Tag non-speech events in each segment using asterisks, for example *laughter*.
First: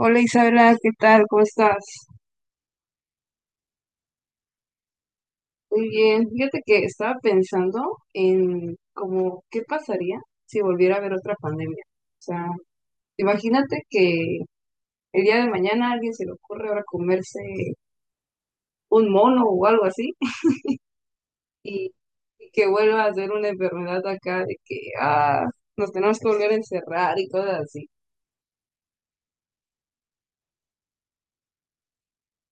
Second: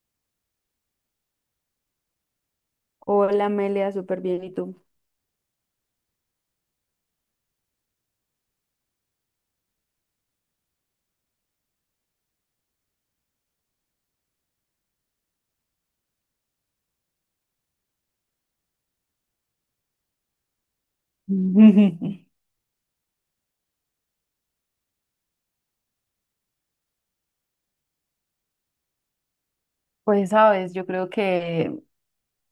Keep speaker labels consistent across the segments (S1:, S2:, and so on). S1: Hola Isabela, ¿qué tal? ¿Cómo estás?
S2: Hola Amelia, súper bien. ¿Y tú?
S1: Muy bien. Fíjate que estaba pensando en como qué pasaría si volviera a haber otra pandemia. O sea, imagínate que el día de mañana a alguien se le ocurre ahora comerse un mono o algo así. *laughs* y,
S2: *laughs*
S1: y que vuelva a ser una enfermedad acá de que ah, nos tenemos que volver a encerrar y cosas así.
S2: Pues sabes, yo creo que,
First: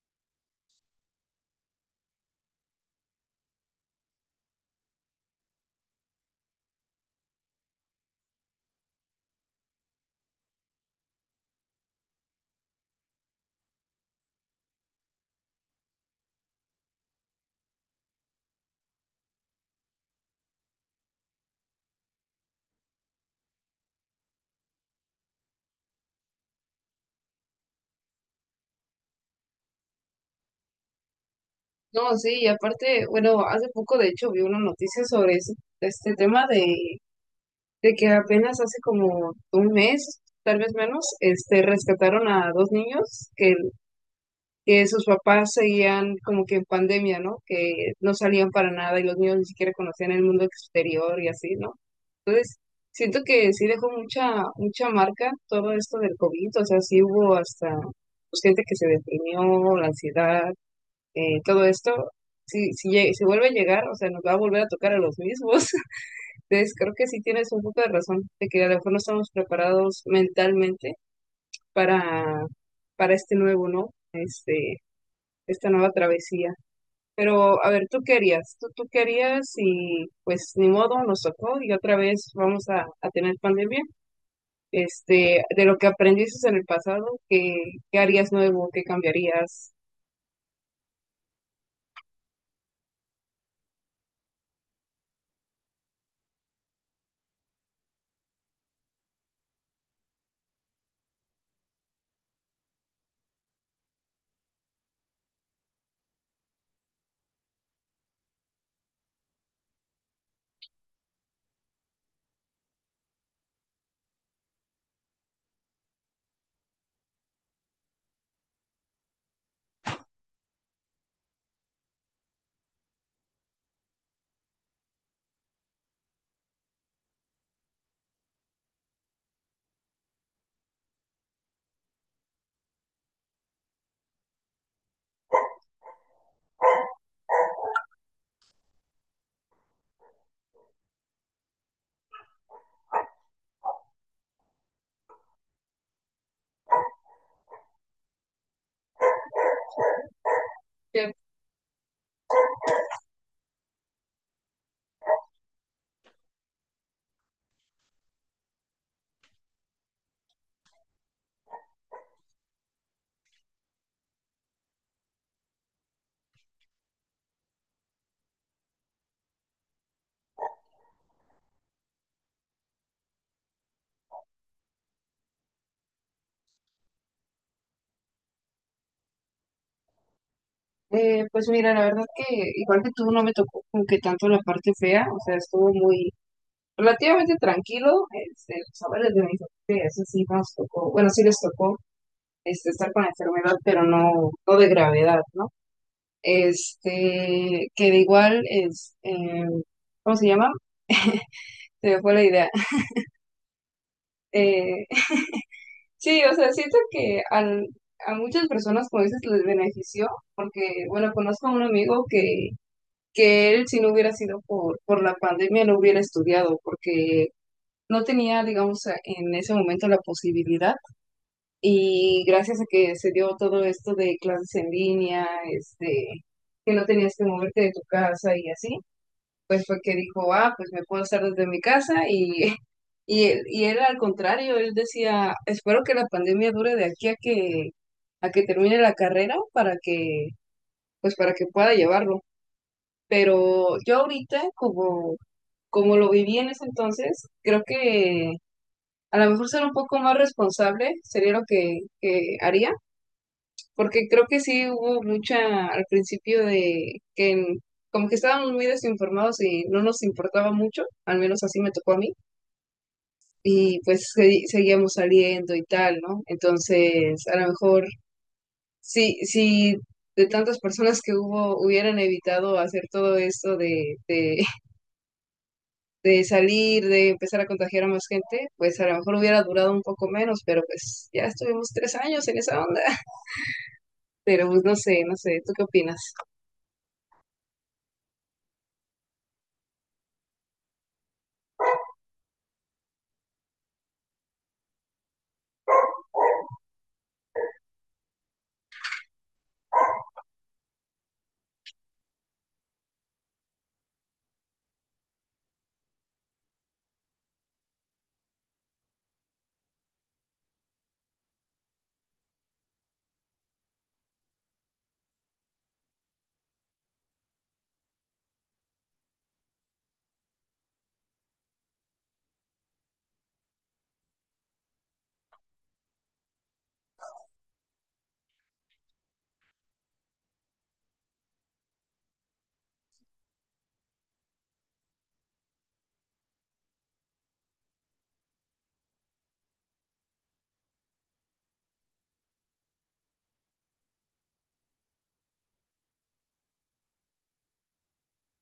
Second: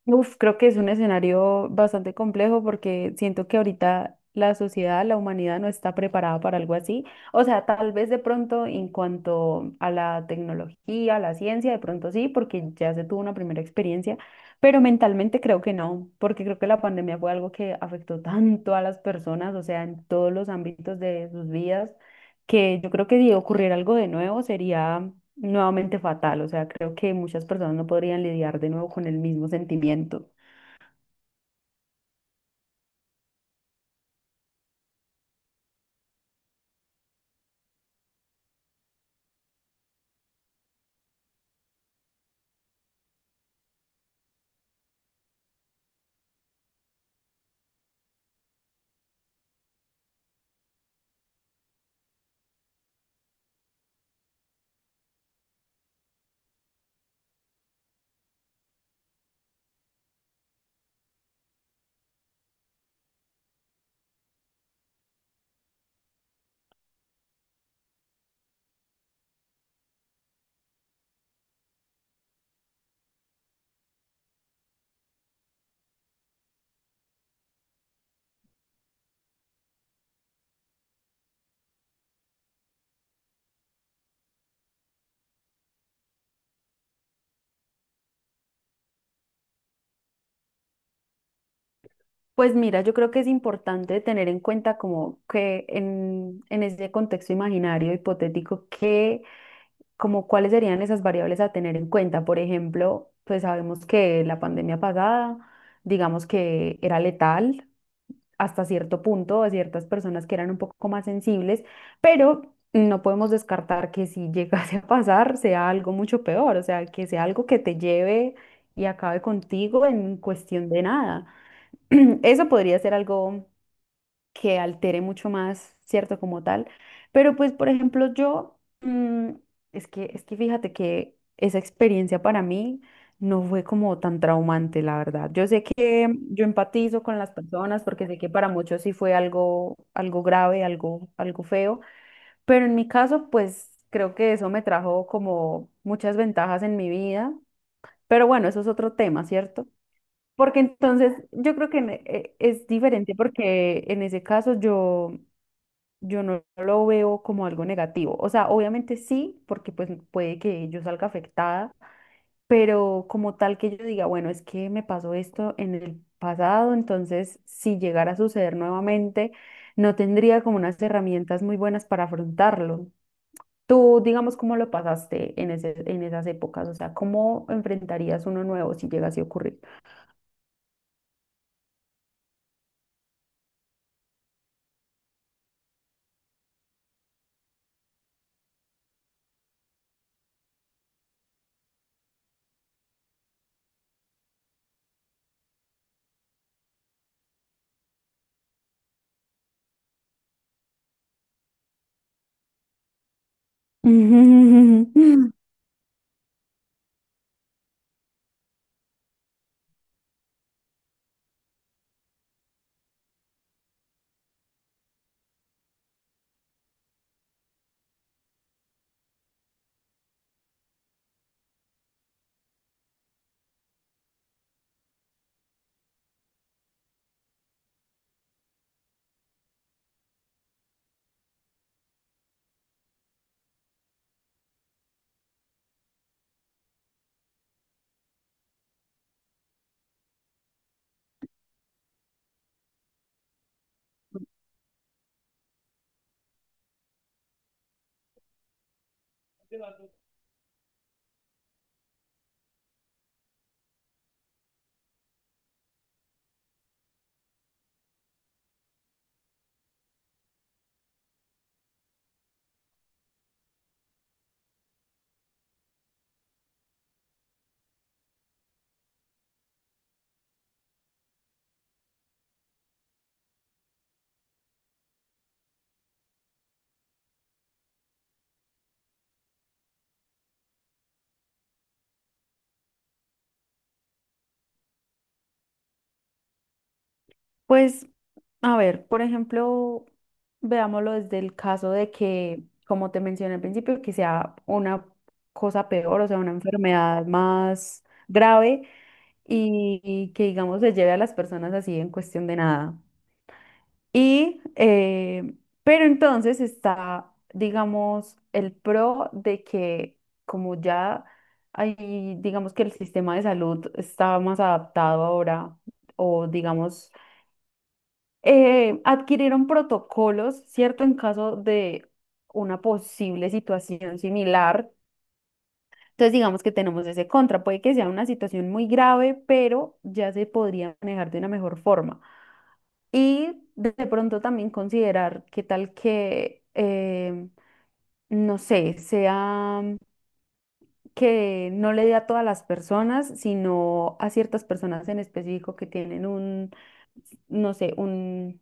S2: Uf, creo que es un escenario bastante complejo porque siento que ahorita la sociedad, la humanidad no está preparada para algo así. O sea, tal vez de pronto en cuanto a la tecnología, a la ciencia, de pronto sí, porque ya se tuvo una primera experiencia, pero mentalmente creo que no, porque creo que la pandemia fue algo que afectó tanto a las personas, o sea, en todos los ámbitos de sus vidas, que yo creo que si ocurriera algo de nuevo sería nuevamente fatal. O sea, creo que muchas personas no podrían lidiar de nuevo con el mismo sentimiento.
S1: No, sí, y aparte, bueno, hace poco de hecho vi una noticia sobre este tema de que apenas hace como un mes, tal vez menos, este, rescataron a dos niños que sus papás seguían como que en pandemia, ¿no? Que no salían para nada y los niños ni siquiera conocían el mundo exterior y así, ¿no? Entonces, siento que sí dejó mucha, mucha marca todo esto del COVID, o sea, sí hubo hasta pues, gente que se deprimió, la ansiedad, todo esto. Si vuelve a llegar, o sea, nos va a volver a tocar a los mismos. Entonces, creo que sí tienes un poco de razón, de que a lo mejor no estamos preparados mentalmente para, para este nuevo, ¿no? Este, esta nueva travesía. Pero, a ver, ¿tú qué harías? ¿Tú qué harías? Y pues ni modo, nos tocó y otra vez vamos a tener pandemia. Este, de lo que aprendiste en el pasado, qué harías nuevo? ¿Qué cambiarías?
S2: Pues mira, yo creo que es importante tener en cuenta como que en ese contexto imaginario hipotético, que como cuáles serían esas variables a tener en cuenta. Por ejemplo, pues sabemos que la pandemia pasada, digamos que era letal, hasta cierto punto a ciertas personas que eran un poco más sensibles, pero no podemos descartar que si *laughs* llegase a pasar sea algo mucho peor, o sea, que sea algo que te lleve y acabe contigo en cuestión de nada. *clears throat* Eso podría ser algo que altere mucho más, ¿cierto? Como tal. Pero pues, por ejemplo, yo, es que fíjate que esa experiencia para mí no fue como tan traumante, la verdad. Yo sé que yo empatizo con las personas porque sé que para muchos sí fue algo, algo grave, algo, algo feo, pero en mi caso, pues creo que eso me trajo como muchas ventajas en mi vida. Pero bueno, eso es otro tema, ¿cierto? Porque
S1: Ya,
S2: entonces yo creo que es diferente porque en ese caso yo no lo veo como algo negativo. O sea, obviamente sí, porque pues puede que yo salga afectada, pero como tal que yo diga, bueno, es que me pasó esto en el pasado, entonces si llegara a suceder nuevamente, no tendría como unas herramientas muy buenas para afrontarlo. Tú, digamos, ¿cómo lo pasaste en esas épocas? O sea, ¿cómo enfrentarías uno nuevo si llegase a ocurrir?
S1: pues mira, la verdad que igual que tú no me tocó como que tanto la parte fea, o sea, estuvo muy relativamente tranquilo, este, los saberes de mis familia, eso sí nos tocó, bueno, sí les tocó este, estar con la enfermedad, pero no, no de gravedad, ¿no? Este, que de igual es, ¿cómo se llama? Se me fue la idea. *laughs* Eh,
S2: *laughs*
S1: sí, o sea, siento que a muchas personas, como dices, les benefició, porque, bueno, conozco a un amigo que él, si no hubiera sido por la pandemia, no hubiera estudiado, porque no tenía, digamos, en ese momento la posibilidad. Y gracias a que se dio todo esto de clases en línea, este, que no tenías que moverte de tu casa y así, pues fue que dijo, ah, pues me puedo hacer desde mi casa *laughs* y él al contrario, él decía, espero que la pandemia dure de aquí a que termine la carrera pues para que pueda llevarlo. Pero yo ahorita, como, como lo viví en ese entonces, creo que a lo mejor ser un poco más responsable sería lo que haría porque creo que sí hubo mucha al principio de que como que estábamos muy desinformados y no nos importaba mucho, al menos así me tocó a mí, y pues seguíamos saliendo y tal, ¿no? Entonces, a lo mejor sí, sí. De tantas personas que hubo, hubieran evitado hacer todo esto de *laughs* de salir, de empezar a contagiar a más gente, pues a lo mejor hubiera durado un poco menos, pero pues ya estuvimos 3 años en esa onda. *laughs* Pero pues no sé, no sé, ¿tú qué opinas?
S2: Pues a ver, por ejemplo, veámoslo desde el caso de que, como te mencioné al principio, que sea una cosa peor, o sea, una enfermedad más grave y que, digamos, se lleve a las personas así en cuestión de nada. Y, eh, pero entonces está, digamos, el pro de que como ya hay, digamos que el sistema de salud está más adaptado ahora, o digamos adquirieron protocolos, ¿cierto? En caso de una posible situación similar. Entonces, digamos que tenemos ese contra. Puede que sea una situación muy grave, pero ya se podría manejar de una mejor forma. Y de pronto también considerar qué tal que, no sé, sea que no le dé a todas las personas, sino a ciertas personas en específico que tienen un, no sé, un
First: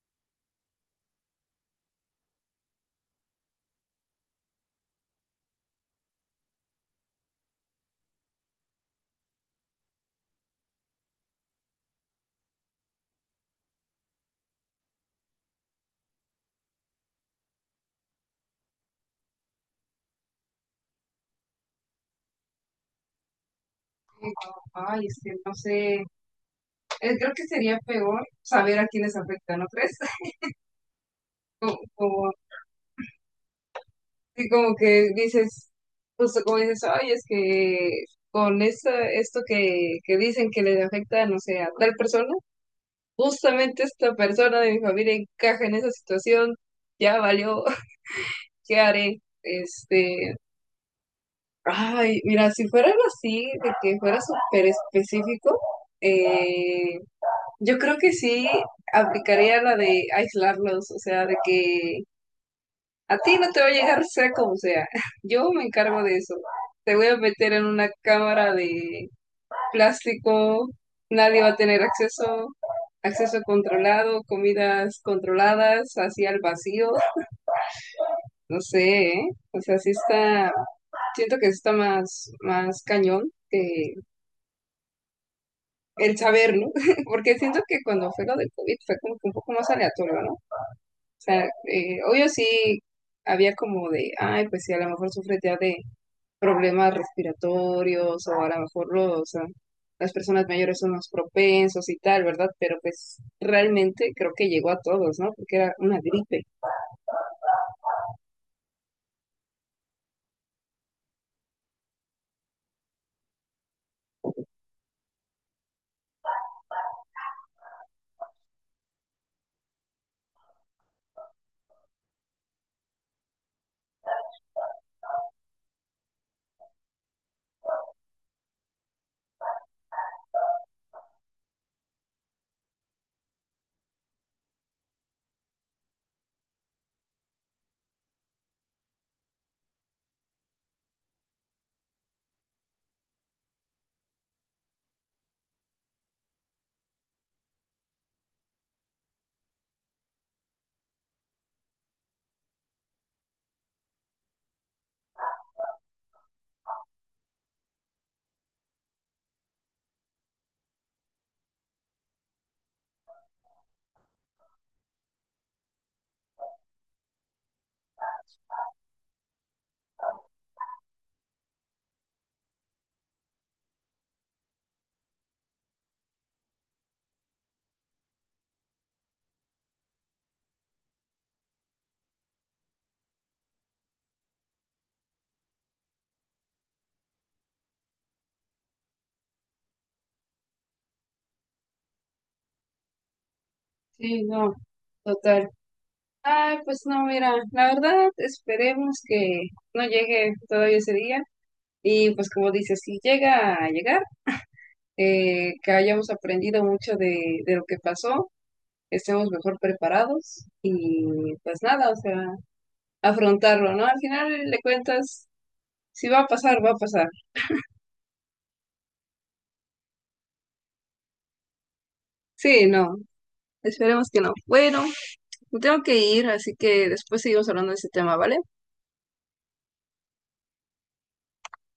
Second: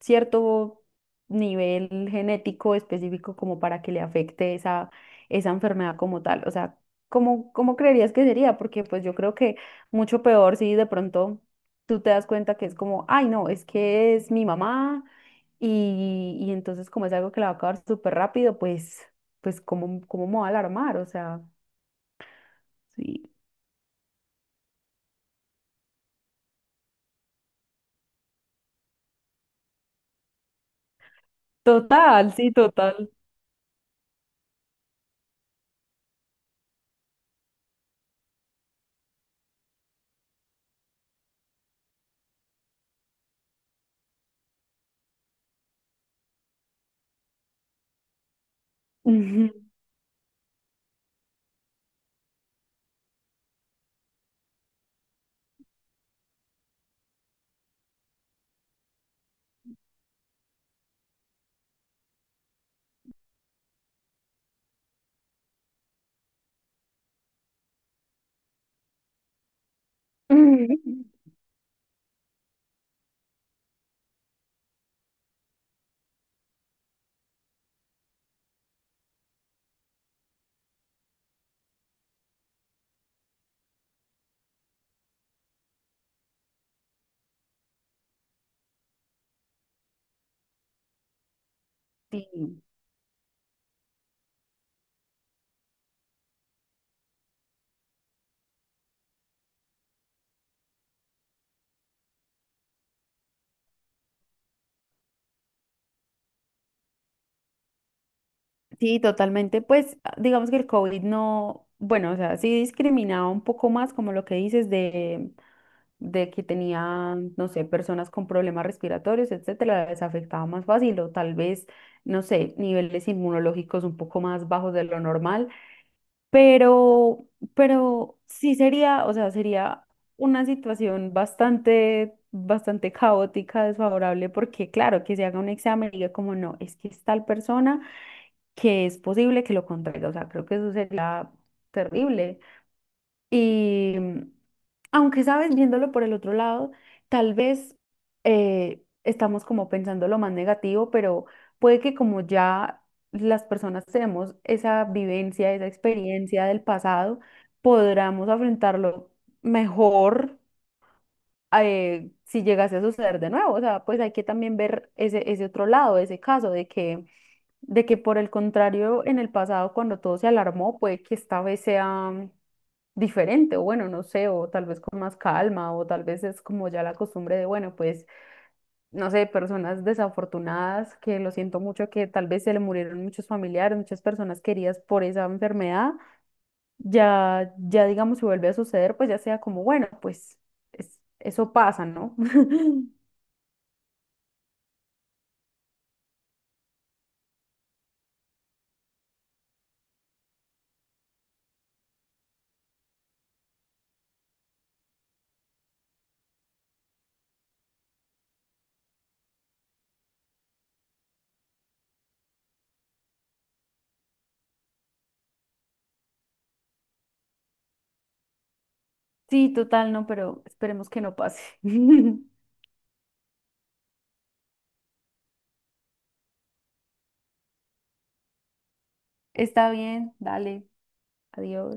S2: cierto nivel genético específico como para que le afecte esa enfermedad como tal. O sea, ¿cómo, cómo creerías que sería? Porque pues yo creo que mucho peor si de pronto tú te das cuenta que es como, ay, no, es que es mi mamá y entonces como es algo que la va a acabar súper rápido, pues, pues ¿cómo, cómo me va a alarmar? O sea... Sí,
S1: Eh, Ay, es que no sé. Creo que sería peor saber a quiénes afecta, ¿no crees? *laughs* Como, como,
S2: total, sí, total.
S1: sí, como que dices, justo como dices, ay, es que con esto, esto que dicen que les afecta, no sé, a tal persona, justamente esta persona de mi familia encaja en esa situación, ya valió, *laughs* ¿qué haré?
S2: Ujú.
S1: Este, ay, mira, si fuera algo así, de que fuera súper específico, eh, yo creo que sí aplicaría la de aislarlos, o sea, de que a ti no te va a llegar sea como sea. *laughs* Yo me encargo de eso. Te voy a meter en una cámara de
S2: *laughs*
S1: plástico,
S2: Ujú.
S1: nadie va a tener acceso, acceso controlado, comidas controladas, así al vacío. No sé, ¿eh? O sea, sí está, siento que está más, más cañón que el saber, ¿no? *laughs* Porque siento que cuando fue lo del COVID fue como que un poco más aleatorio, ¿no? O sea, obvio
S2: Sí,
S1: sí había como de, ay, pues sí, a lo mejor sufre ya de problemas respiratorios o a lo mejor o sea, las personas mayores son más propensos y tal, ¿verdad? Pero pues realmente creo que llegó a todos, ¿no? Porque era una gripe.
S2: sí, totalmente. Pues ah, digamos que el COVID no, bueno, o sea, sí discriminaba un poco más como lo que dices de que tenía, no sé, personas con problemas respiratorios, etcétera, les afectaba más fácil o tal vez, no sé, niveles inmunológicos un poco más bajos de lo normal. Pero, pero sí sería, o sea, sería una situación bastante, bastante caótica, desfavorable, porque claro, que se haga un examen y diga como no, es que es tal persona que es posible que lo contraiga. O sea, creo que eso sería terrible. Y aunque sabes, viéndolo por el otro lado, tal vez estamos como pensando lo más negativo, pero puede que como ya las personas tenemos esa vivencia, esa experiencia del pasado, podamos afrontarlo mejor si llegase a suceder de nuevo. O sea, pues hay que también ver ese otro lado, ese caso de que por el contrario, en el pasado, cuando todo se alarmó, puede que esta vez sea diferente, o bueno, no sé, o tal vez con más calma, o tal vez es como ya la costumbre de, bueno, pues, no sé, personas desafortunadas, que lo siento mucho, que tal vez se le murieron muchos familiares, muchas personas queridas por esa enfermedad, ya digamos, si vuelve a suceder, pues ya sea como, bueno, pues eso pasa, ¿no? *laughs*
S1: Sí, no, total. Ay, pues no, mira, la verdad esperemos que no llegue todavía ese día. Y pues como dices, si llega a llegar, que hayamos aprendido mucho de lo que pasó, estemos mejor preparados y pues nada, o sea, afrontarlo, ¿no? Al final le cuentas, si va a pasar, va a pasar.
S2: Sí, total, no, pero esperemos que no pase. *laughs*
S1: Sí, no, esperemos que no. Bueno, me tengo que ir, así que después seguimos hablando de este tema, ¿vale?
S2: Está bien, dale, adiós.